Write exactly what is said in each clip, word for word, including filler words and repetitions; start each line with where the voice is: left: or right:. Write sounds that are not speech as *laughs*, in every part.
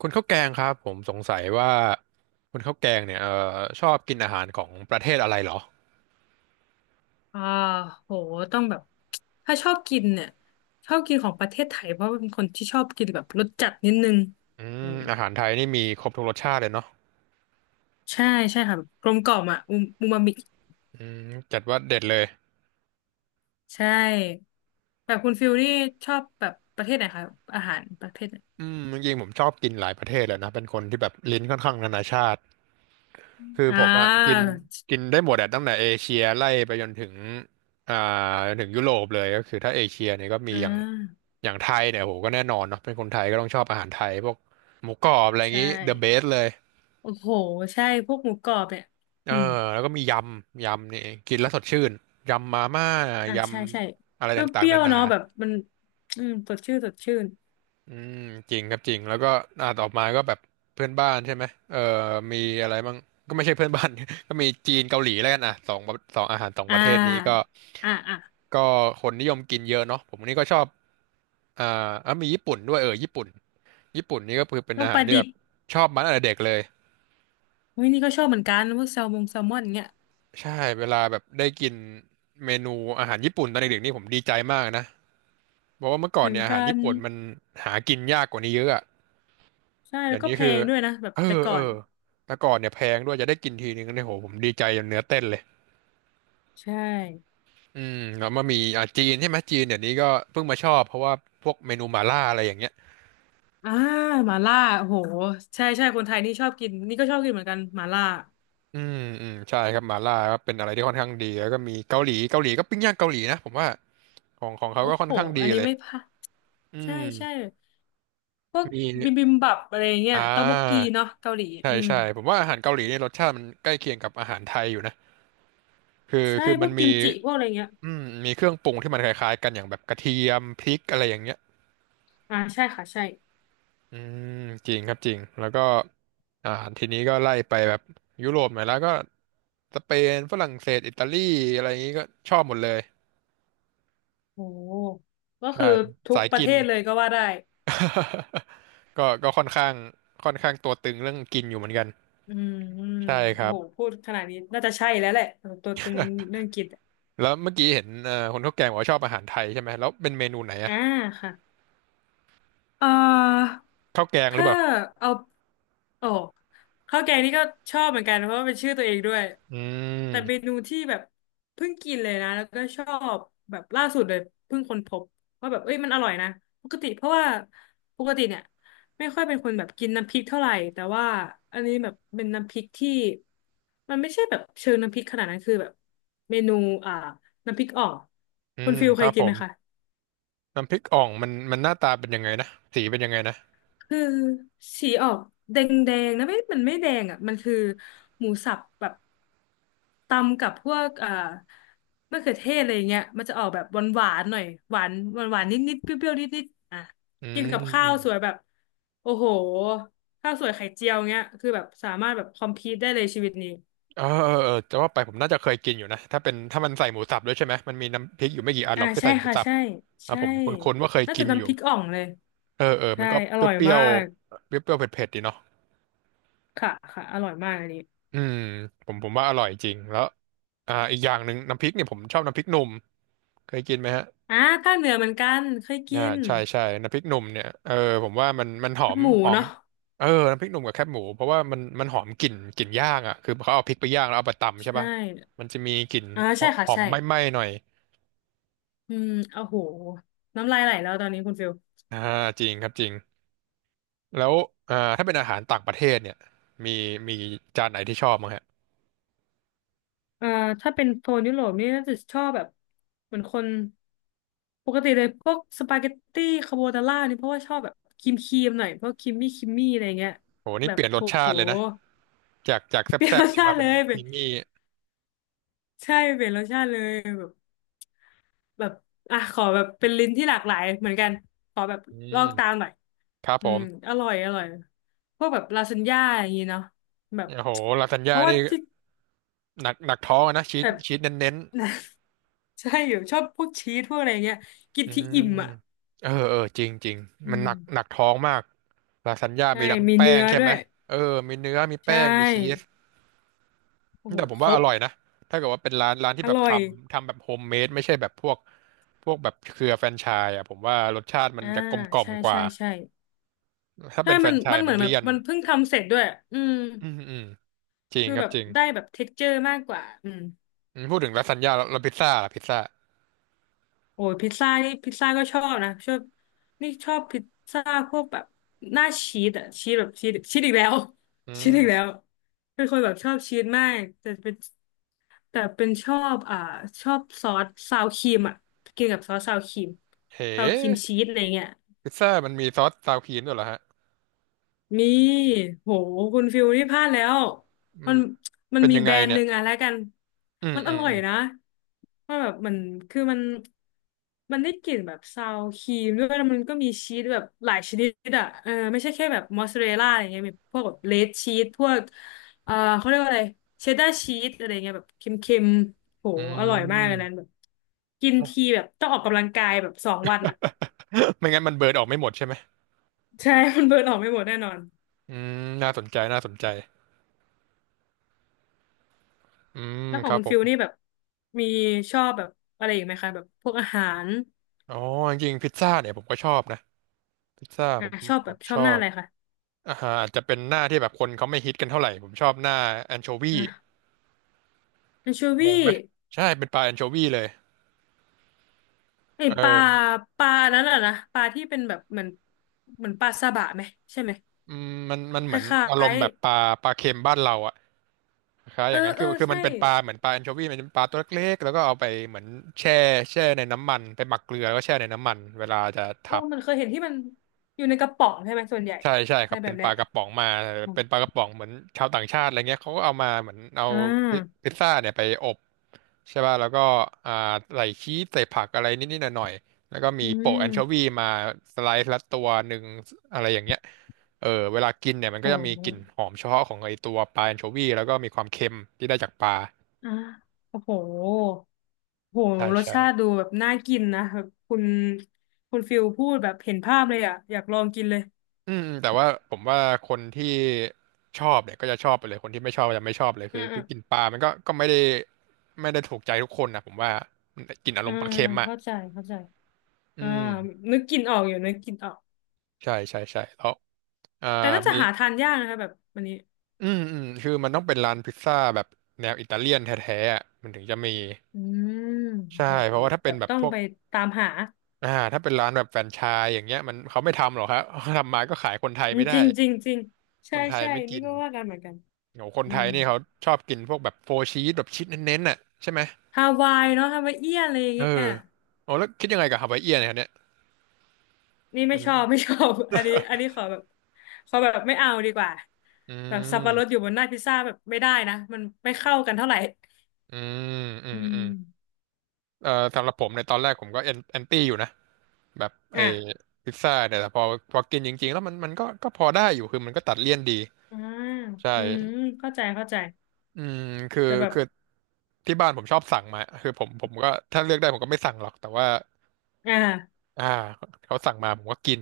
right: คุณข้าวแกงครับผมสงสัยว่าคุณข้าวแกงเนี่ยเอ่อชอบกินอาหารของประเทศอะไรเหรอ
left: อ่าโหต้องแบบถ้าชอบกินเนี่ยชอบกินของประเทศไทยเพราะว่าเป็นคนที่ชอบกินแบบรสจัดนิดนึง
right: อื
left: อื
right: ม
left: ม
right: อาหารไทยนี่มีครบทุกรสชาติเลยเนาะ
left: ใช่ใช่ค่ะแบบกลมกล่อมอ่ะอูมูมามิ
right: อืมจัดว่าเด็ดเลย
left: ใช่แบบคุณฟิลนี่ชอบแบบประเทศไหนคะอาหารประเภทไหน
right: อืมจริงๆผมชอบกินหลายประเทศเลยนะเป็นคนที่แบบลิ้นค่อนข้างนานาชาติคือ
left: อ่
right: ผมอะกิน
left: า
right: กินได้หมดอะตั้งแต่เอเชียไล่ไปจนถึงอ่าจนถึงยุโรปเลยก็คือถ้าเอเชียเนี่ยก็มี
left: อ่
right: อย่าง
left: า
right: อย่างไทยเนี่ยโหก็แน่นอนเนาะเป็นคนไทยก็ต้องชอบอาหารไทยพวกหมูกรอบอะไรอย่าง
left: ใช่
right: งี้ the best เลย
left: โอ้โหใช่พวกหมูกรอบเนี่ย
right: เออ
left: อืม
right: แล้วก็มียำยำนี่กินแล้วสดชื่นยำมาม่า
left: อ่า
right: ย
left: ใช่ใช่
right: ำอะไรต่า
left: เป
right: ง
left: รี้
right: ๆ
left: ย
right: นา
left: วๆ
right: นา
left: เนาะแบบมันอืมสดชื่นสดชื่น
right: อืมจริงครับจริงแล้วก็อ่าต่อมาก็แบบเพื่อนบ้านใช่ไหมเออมีอะไรบ้างก็ไม่ใช่เพื่อนบ้าน *laughs* ก็มีจีนเกาหลีแล้วกันอ่ะสองสองอาหารสองป
left: อ่
right: ระเทศนี้ก็
left: าอ่าอ่า
right: ก็คนนิยมกินเยอะเนาะผมนี่ก็ชอบอ่าอ่ะมีญี่ปุ่นด้วยเออญี่ปุ่นญี่ปุ่นนี่ก็คือเป็น
left: ลู
right: อา
left: กป
right: หาร
left: ลา
right: ที่
left: ดิ
right: แบ
left: บ
right: บชอบมาตั้งแต่เด็กเลย
left: เฮ้ยนี่ก็ชอบเหมือนกันพวกแซลมงแซลมอนเงี้ย
right: ใช่เวลาแบบได้กินเมนูอาหารญี่ปุ่นตอนเด็กๆนี่ผมดีใจมากนะ บอกว่าเมื่อก่
left: เห
right: อน
left: มือน
right: เนี่ยอา
left: กั
right: หาร
left: น
right: ญี่ปุ่นมันหากินยากกว่านี้เยอะอะ
left: ใช่
right: เดี๋
left: แล้
right: ย
left: ว
right: ว
left: ก็
right: นี้
left: แพ
right: คือ
left: งด้วยนะแบบ
right: เออ
left: แต่ก่
right: เอ
left: อ
right: อ
left: น
right: แต่ก่อนเนี่ยแพงด้วยจะได้กินทีนึงเนี่ยโหผมดีใจจนเนื้อเต้นเลย
left: ใช่
right: อืมแล้วมามีอ่าจีนใช่ไหมจีนเดี๋ยวนี้ก็เพิ่งมาชอบเพราะว่าพวกเมนูหม่าล่าอะไรอย่างเงี้ย
left: อ่าหมาล่าโอ้โหใช่ใช่คนไทยนี่ชอบกินนี่ก็ชอบกินเหมือนกันหมาล่า
right: อืมอืมใช่ครับหม่าล่าก็เป็นอะไรที่ค่อนข้างดีแล้วก็มีเกาหลีเกาหลีก็ปิ้งย่างเกาหลีนะผมว่าของของเขา
left: โอ้
right: ก็ค่อ
left: โห
right: นข้างดี
left: อันนี้
right: เลย
left: ไม่พลาด
right: อื
left: ใช่
right: ม
left: ใช่พวก
right: มี
left: บิมบิมบับอะไรเงี้
right: อ่
left: ยต๊อกบกกี
right: า
left: เนาะเกาหลี
right: ใช่
left: อืม
right: ใช่ผมว่าอาหารเกาหลีเนี่ยรสชาติมันใกล้เคียงกับอาหารไทยอยู่นะคือ
left: ใช่
right: คือ
left: พ
right: มั
left: ว
right: น
left: กกิ
right: มี
left: มจิพวกอะไรเงี้ย
right: อืมมีเครื่องปรุงที่มันคล้ายๆกันอย่างแบบกระเทียมพริกอะไรอย่างเงี้ย
left: อ่าใช่ค่ะใช่
right: อืมจริงครับจริงแล้วก็อ่าทีนี้ก็ไล่ไปแบบยุโรปหน่อยแล้วก็สเปนฝรั่งเศสอิตาลีอะไรอย่างงี้ก็ชอบหมดเลย
left: โอ้โหก็
right: ใช่
left: คือ
right: เป็น
left: ทุก
right: สาย
left: ประ
right: กิ
left: เท
right: น
left: ศเลยก็ว่าได้
right: *laughs* ก็ก็ค่อนข้างค่อนข้างตัวตึงเรื่องกินอยู่เหมือนกัน
left: อืมอืม
right: ใช่ค
left: โอ้
right: รับ
left: โหพูดขนาดนี้น่าจะใช่แล้วแหละตัวตึงเรื่องกิน
right: แล้วเมื่อกี้เห็นเอ่อคนข้าวแกงบอกว่าชอบอาหารไทยใช่ไหมแล้วเป็นเมนูไหนอะ
left: อ่าค่ะเอ่อ
right: ข้าวแกงหรือ
left: ถ้า
right: เปล่า
left: เอาโอ้ข้าวแกงนี่ก็ชอบเหมือนกันเพราะว่าเป็นชื่อตัวเองด้วย
right: อื
left: แต่เม
right: ม
left: นูที่แบบเพิ่งกินเลยนะแล้วก็ชอบแบบล่าสุดเลยเพิ่งค้นพบว่าแบบเอ้ยมันอร่อยนะปกติเพราะว่าปกติเนี่ยไม่ค่อยเป็นคนแบบกินน้ำพริกเท่าไหร่แต่ว่าอันนี้แบบเป็นน้ำพริกที่มันไม่ใช่แบบเชิงน้ำพริกขนาดนั้นคือแบบเมนูอ่าน้ำพริกอ่อง
right: อื
left: คุณ
right: ม
left: ฟิล
right: ค
left: เค
right: รั
left: ย
right: บ
left: กิ
right: ผ
left: นไหม
right: ม
left: คะ
right: น้ำพริกอ่องมันมันหน้าตาเป็นยังไงนะสีเป็นยังไงนะ
left: คือสีออกแดงแดงนะไม่มันไม่แดงอ่ะมันคือหมูสับแบบตำกับพวกเอ่อมะเขือเทศอะไรอย่างเงี้ยมันจะออกแบบหวานหวานหน่อยหวานหวานหวานนิดนิดเปรี้ยวเปรี้ยวนิดนิดอ่ะ
right: อื
left: กิน
right: ม
left: กับข้า
right: อื
left: ว
right: ม
left: สวยแบบโอ้โหข้าวสวยไข่เจียวเงี้ยคือแบบสามารถแบบคอมพีทได้เลยชีวิตนี้
right: เออเออเออจะว่าไปผมน่าจะเคยกินอยู่นะถ้าเป็นถ้ามันใส่หมูสับด้วยใช่ไหมมันมีน้ำพริกอยู่ไม่กี่อันห
left: อ่า
right: รอกที่
left: ใช่
right: ใส่หมู
left: ค่ะ
right: สับ
left: ใช่
right: อ่ะ
left: ใช่
right: ผมคุ้นๆว่าเคย
left: น่า
right: กิ
left: จะ
right: นอ
left: น้ำพ
right: ยู่
left: ริกอ่องเลย
right: เออเออมั
left: ใช่
right: นก็
left: อร่อย
right: เปรี้ย
left: มา
right: ว
left: ก
right: ๆเปรี้ยวๆเผ็ดๆดีเนาะ
left: ค่ะค่ะอร่อยมากอันนี้
right: อืมผมผมว่าอร่อยจริงแล้วอ่าอีกอย่างหนึ่งน้ำพริกเนี่ยผมชอบน้ำพริกหนุ่มเคยกินไหมฮะ
left: อ่าภาคเหนือเหมือนกันเคยกิ
right: อ่า
left: น
right: ใช่ใช่น้ำพริกหนุ่มเนี่ยเออผมว่ามันมันหอ
left: ลาบ
right: ม
left: หมู
right: หอม
left: เนาะ
right: เออน้ำพริกหนุ่มกับแคบหมูเพราะว่ามันมันหอมกลิ่นกลิ่นย่างอ่ะคือเขาเอาพริกไปย่างแล้วเอาไปตำใช่
left: ใช่
right: ป่ะมันจะมีกลิ่น
left: อ่าใช่ค่ะ
right: หอม
left: ใช่
right: ไหม้ๆหน่อย
left: อืมโอ้โหน้ำลายไหลแล้วตอนนี้คุณฟิล
right: อ่าจริงครับจริงแล้วอ่าถ้าเป็นอาหารต่างประเทศเนี่ยมีมีจานไหนที่ชอบมั้งฮะ
left: เอ่าถ้าเป็นโซนยุโรปนี่น่าจะชอบแบบเหมือนคนปกติเลยพวกสปาเกตตี้คาโบนาร่านี่เพราะว่าชอบแบบครีมครีมหน่อยเพราะครีมมี่ครีมมี่อะไรเงี้ย
right: โหนี่
left: แบ
right: เป
left: บ
right: ลี่ยนร
left: โ
right: สชา
left: ห
right: ติเลยนะจากจากแซ
left: เปลี่ยน
right: ่
left: ร
right: บๆ
left: ส
right: เนี่ย
left: ชา
right: มา
left: ติเล
right: เป็น
left: ย
right: ค
left: เป็น
right: รีมมี่
left: ใช่เปลี่ยนรสชาติเลยแบบ แบบอ่ะขอแบบเป็นลิ้นที่หลากหลายเหมือนกันขอแบบ
right: อื
left: ลอ
right: ม
left: กตามหน่อย
right: ครับผ
left: อืม
right: ม
left: อร่อยอร่อยพวกแบบลาซานญ่าอย่างงี้เนาะแบบ
right: โอ้โหลาซาน
left: เพ
right: ญ่า
left: ราะว่า
right: นี่
left: ที่
right: หนักหนักท้องอะนะชี
left: แบ
right: ส
left: บ
right: ชีสเน้น
left: *laughs* ใช่อยู่ชอบพวกชีสพวกอะไรเงี้ยกิ
right: ๆ
left: น
right: อื
left: ที่อิ่ม
right: ม
left: อ่ะ
right: เออเออจริงจริง
left: อื
right: มันห
left: ม
right: นักหนักท้องมากลาซานญ่า
left: ใช่
right: มีทั้ง
left: มี
right: แป้
left: เนื้
right: ง
left: อ
right: ใช่
left: ด้
right: ไห
left: ว
right: ม
left: ย
right: เออมีเนื้อมี
left: ใช
right: แป้งมีชีส
left: ่โอ้โห
right: แต่ผม
left: ค
right: ว่า
left: ร
right: อ
left: บ
right: ร่อยนะ ถ้าเกิดว่าเป็นร้านร้านที่
left: อ
right: แบบ
left: ร่อ
right: ท
left: ย
right: ำทำแบบโฮมเมดไม่ใช่แบบพวกพวกแบบเครือแฟรนไชส์อ่ะผมว่ารสชาติมัน
left: อ่า
right: จะกลมกล่อม
left: ใช่
right: กว่า
left: ใช่ใช่
right: ถ้า
left: ใช่
right: เป็นแฟร
left: มัน
right: นไช
left: มัน
right: ส์
left: เห
right: มั
left: มือ
right: น
left: นแบบ
right: เลี่ยน
left: มันเพิ่งทำเสร็จด้วยอืม
right: อืมอืมจริง
left: คือ
right: ครั
left: แบ
right: บ
left: บ
right: จริง
left: ได้แบบเท็กเจอร์มากกว่าอืม
right: อืมพูดถึงลาซานญ่าแล้วแล้วพิซซ่าล่ะพิซซ่า
left: โอ้ยพิซซ่านี่พิซซ่าก็ชอบนะชอบนี่ชอบพิซซ่าพวกแบบหน้าชีสอะชีสแบบชีสชีสอีกแล้ว
right: อื
left: *laughs* ชีส
right: ม
left: อีกแล้วเป็นคนแบบชอบชีสมากแต่เป็นแต่เป็นชอบอ่าชอบซอสซาวครีมอะกินกับซอสซาวครีม
right: เฮ
left: ซาวครีม
right: ้
left: ชีสอะไรเงี้ย
right: พิซซ่ามันมีซอสซาวครีมด้วยเหรอฮะ
left: มีโห คุณฟิลนี่พลาดแล้ว
right: มั
left: มัน
right: น
left: มัน
right: เป็น
left: มี
right: ยัง
left: แบ
right: ไง
left: รนด์ห
right: เนี่ย
left: นึ่งอะแล้วกัน
right: อืม
left: มัน
right: อื
left: อ
right: ม
left: ร่อ
right: อื
left: ย
right: ม
left: นะมันแบบมันคือมัน มันได้กลิ่นแบบซาวครีมด้วยแล้วมันก็มีชีสแบบหลายชนิดอะเออไม่ใช่แค่แบบมอสซาเรลล่าอะไรเงี้ยมีพวกแบบเลดชีสพวกเออเขาเรียกว่าอะไรเชดดาร์ชีสอะไรเงี้ยแบบเค็มๆโห
right: อื
left: อร่อยมากเลยนั้นแบ
right: ม
left: บกินทีแบบต้องออกกำลังกายแบบสองวันอะ
right: *laughs* ไม่งั้นมันเบิร์ดออกไม่หมดใช่ไหม
left: *laughs* ใช่ *laughs* มันเบิร์นออกไม่หมดแน่นอน
right: อืมน่าสนใจน่าสนใจอืม
left: แล้วข
right: ค
left: อง
right: รับ
left: คุณ
right: ผ
left: ฟิ
right: ม
left: ลนี่แบบมีชอบแบบอะไรอีกไหมคะแบบพวกอาหาร
right: อ๋อจริงๆพิซซ่าเนี่ยผมก็ชอบนะ พิซซ่าผ
left: อ่ะ
right: ม
left: ชอบ
right: ผ
left: แบบ
right: ม
left: ช
right: ช
left: อบ
right: อ
left: หน้า
right: บ
left: อะไรคะ
right: อาหารอาจจะเป็นหน้าที่แบบคนเขาไม่ฮิตกันเท่าไหร่ผมชอบหน้าแอนโชวี
left: อ่ะแอนโช
right: ง
left: วี
right: งไหมใช่เป็นปลาแอนโชวีเลย
left: ไอ
right: เออ
left: ปลาปลานั้นแหละนะปลาที่เป็นแบบเหมือนเหมือนปลาซาบะไหมใช่ไหม
right: อืมมันมัน
left: ค
right: เหมือน
left: ล้า
right: อารม
left: ย
right: ณ์แบบปลาปลาเค็มบ้านเราอะคล้าย
left: ๆ
right: อ
left: เออ
right: ย่างนั้น
left: เอ
right: คือ
left: อ
right: คือมั
left: ใช่
right: นเป็นปลาเหมือนปลาแอนโชวีมันเป็นปลาตัวเล็กๆแล้วก็เอาไปเหมือนแช่แช่ในน้ำมันไปหมักเกลือแล้วก็แช่ในน้ำมันเวลาจะ
left: เออ
right: ทำ
left: มันเคยเห็นที่มันอยู่ในกระป๋องใช่ไหมส่วนใหญ่
right: ใช่ใช่ค
left: อะไร
right: รับ
left: แบ
right: เป็น
left: บ
right: ป
left: เนี้
right: ลา
left: ย
right: กระป๋องมา
left: อม
right: เป็นปลากระป๋องเหมือนชาวต่างชาติอะไรเงี้ยเขาก็เอามาเหมือนเอา
left: อ่
right: พิ
left: า
right: พิซซ่าเนี่ยไปอบใช่ป่ะแล้วก็อ่าใส่ชีสใส่ผักอะไรนิดๆหน่อยๆแล้วก็มี
left: อื
right: โปะแอนโชวี
left: ม
right: มาสไลซ์ละตัวหนึ่งอะไรอย่างเงี้ยเออเวลากินเนี่ยมัน
left: โห
right: ก็จะมีกลิ่นหอมเฉพาะของไอตัวปลาแอนโชวีแล้วก็มีความเค็มที่ได้จากปลา
left: อ่าโอ้โห โห
right: ใช่
left: รส
right: ใช่
left: ชาติดูแบบน่ากินนะแบบคุณคุณฟิลพูดแบบเห็นภาพเลยอ่ะอยากลองกินเลย
right: อืมแต่ว่าผมว่าคนที่ชอบเนี่ยก็จะชอบไปเลยคนที่ไม่ชอบก็จะไม่ชอบเลย
left: อื
right: คือ
left: มอื
right: คือ
left: ม
right: กินปลามันก็ก็ไม่ได้ไม่ได้ถูกใจทุกคนนะผมว่ามันกินอาร
left: อื
right: มณ์ปลา
left: ม
right: เค็มอ่ะ
left: เข้าใจเข้าใจ
right: อื
left: อ่า
right: ม
left: นึกกินออกอยู่นึกกินออก
right: ใช่ใช่ใช่แล้วอ่า
left: แต่น่าจะ
right: มี
left: หาทานยากนะคะแบบวันนี้
right: อืมอืมคือมันต้องเป็นร้านพิซซ่าแบบแนวอิตาเลียนแท้ๆอะมันถึงจะมี
left: อืม
right: ใช่
left: โห
right: เพราะ
left: แบ
right: ว่า
left: บ
right: ถ้าเป็
left: แบ
right: น
left: บ
right: แบบ
left: ต้อ
right: พ
left: ง
right: วก
left: ไปตามหา
right: อ่าถ้าเป็นร้านแบบแฟรนไชส์อย่างเงี้ยมันเขาไม่ทำหรอกครับ *laughs* ทำมาก็ขายคนไทย
left: อืม
right: ไม่ได้
left: จริงจริงจริง
right: ค
left: ใช่
right: นไทย
left: ใช่
right: ไม่กิ
left: นี่
right: น
left: ก็ว่ากันเหมือนกัน
right: โหคน
left: อื
right: ไทย
left: ม
right: นี่เขาชอบกินพวกแบบโฟร์ชีสแบบชีสเน้นๆน่ะใช่ไหม
left: ฮาวายเนาะฮาวายเอี้ยนอะไรอย่าง
right: เอ
left: เงี้ย
right: ออ๋อแล้วคิดยังไงกับฮาวายเอียนเนี่ยครับเนี่ย
left: นี่ไม่
right: เป็น
left: ชอบ *laughs* ไม่ชอบ *laughs* อันนี้อันนี้ขอแบบขอแบบไม่เอาดีกว่า
right: อื
left: แบบสับปะรดอ
right: ม
left: ยู่บนหน้าพิซซ่าแบบไม่ได้นะมันไม่เข้ากันเท่าไหร่
right: อืมอื
left: อื
right: มอื
left: ม
right: มเอ่อสำหรับผมในยตอนแรกผมก็แอนแอนตี้อยู่นะ แบบไอ้
left: อ่ะ
right: พิซซ่าเนี่ยแต่พอพอกินจริงๆแล้วมันมันก็ก็พอได้อยู่คือมันก็ตัดเลี่ยนดี
left: อ่า
right: ใช่
left: อืมเข้าใจเข้าใจ
right: อืมคือ
left: แต่แบบ
right: คือที่บ้านผมชอบสั่งมาคือผมผมก็ถ้าเลือกได้ผมก็ไม่สั่งหรอก แต่ว่า
left: อ่า
right: อ่าเขาสั่งมาผมก็กิน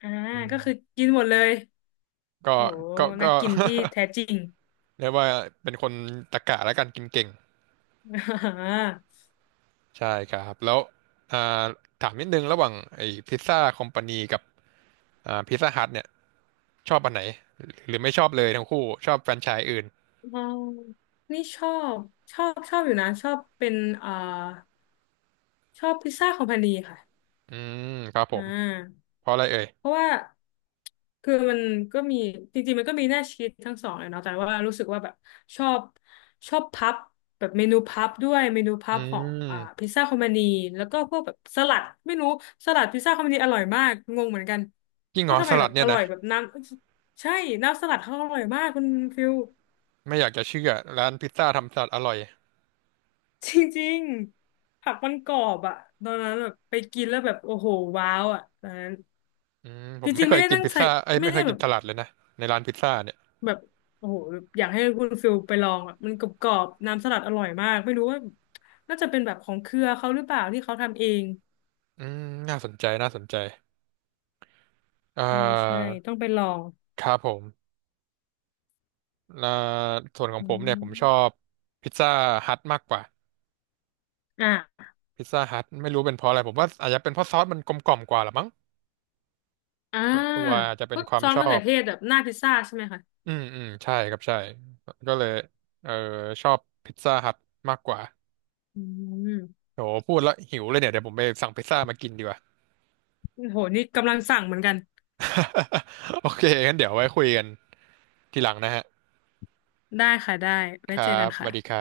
left: อ่า
right: อื
left: ก็
right: ม
left: คือกินหมดเลย
right: ก็
left: โห
right: ก็
left: นั
right: ก็
left: กกินที่
right: *laughs*
left: แท้จริง
right: เรียกว่าเป็นคนตะกะและกันกินเก่ง
left: *laughs* อ่า
right: ใช่ครับแล้วอ่าถามนิดนึงระหว่างไอ้พิซซ่าคอมพานีกับอ่าพิซซ่าฮัทเนี่ยชอบอันไหนหรือไม่ชอบเลยทั้งคู่ชอบแฟรนไชส์อื่น
left: เรานี่ชอบชอบชอบอยู่นะชอบเป็นเอ่อชอบพิซซ่าคอมพานีค่ะ
right: อืมครับผ
left: อ่
right: ม
left: า
right: เพราะอะไรเอ่ย
left: เพราะว่าคือมันก็มีจริงๆมันก็มีหน้าชีสทั้งสองเลยเนาะแต่ว่ารู้สึกว่าแบบชอบชอบพับแบบเมนูพับด้วยเมนู
right: อื
left: พับของอ่า
right: ม
left: พิซซ่าคอมมานีแล้วก็พวกแบบสลัดไม่รู้สลัดพิซซ่าคอมมานีอร่อยมากงงเหมือนกัน
right: ยิ่งเหร
left: ว่า
right: อ
left: ทำ
right: ส
left: ไมแบ
right: ลัด
left: บ
right: เนี่
left: อ
right: ย
left: ร่อ
right: นะ
left: ยแบบน้ำใช่น้ำสลัดเขาอร่อยมากคุณฟิล
right: ไม่อยากจะเชื่อร้านพิซซ่าทำสลัดอร่อย
left: จริงๆผักมันกรอบอะตอนนั้นแบบไปกินแล้วแบบโอ้โหว้าวอะตอนนั้น
right: อืมผ
left: จ
right: มไม่
left: ริงๆ
right: เค
left: ไม่
right: ย
left: ได้
right: กิน
left: ตั้ง
right: พิซ
left: ใจ
right: ซ่าเอ้ย
left: ไม่
right: ไม่เค
left: ได้
right: ย
left: แบ
right: กิน
left: บ
right: สลัดเลยนะในร้านพิซซ่าเนี่ย
left: แบบโอ้โหแบบอยากให้คุณฟิลไปลองอ่ะมันกรอบๆน้ำสลัดอร่อยมากไม่รู้ว่าน่าจะเป็นแบบของเครือเขาหรือเปล่าที่เขาทำเอง
right: อืมน่าสนใจน่าสนใจอ่
left: ไม่ใช่
right: า
left: ต้องไปลอง
right: ครับผมอ่าส่วนของ
left: อื
right: ผมเนี่ยผมชอ
left: ม
right: บพิซซ่าฮัทมากกว่า
left: อ่ะ
right: พิซซ่าฮัทไม่รู้เป็นเพราะอะไรผมว่าอาจจะเป็นเพราะซอสมันกลมกล่อมกว่าหรือมั้ง
left: อ่า
right: ตัวอาจจะ
left: พ
right: เป็น
left: วก
right: ควา
left: ซ
right: ม
left: อส
right: ชอ
left: มะเขื
right: บ
left: อเทศแบบหน้าพิซซ่าใช่ไหมคะ
right: อืมอืมใช่ครับใช่ก็เลยเออชอบพิซซ่าฮัทมากกว่า
left: อืม
right: โหพูดแล้วหิวเลยเนี่ยเดี๋ยวผมไปสั่งพิซซ่ามากินดีกว่า
left: โอ้โหนี่กำลังสั่งเหมือนกัน
right: *laughs* โอเคงั้นเดี๋ยวไว้คุยกันทีหลังนะฮะ
left: ได้ค่ะได้
right: ค
left: ไว้
right: รั
left: เจอกั
right: บ
left: น
right: สวัสดี
left: ค่ะ
right: ครับ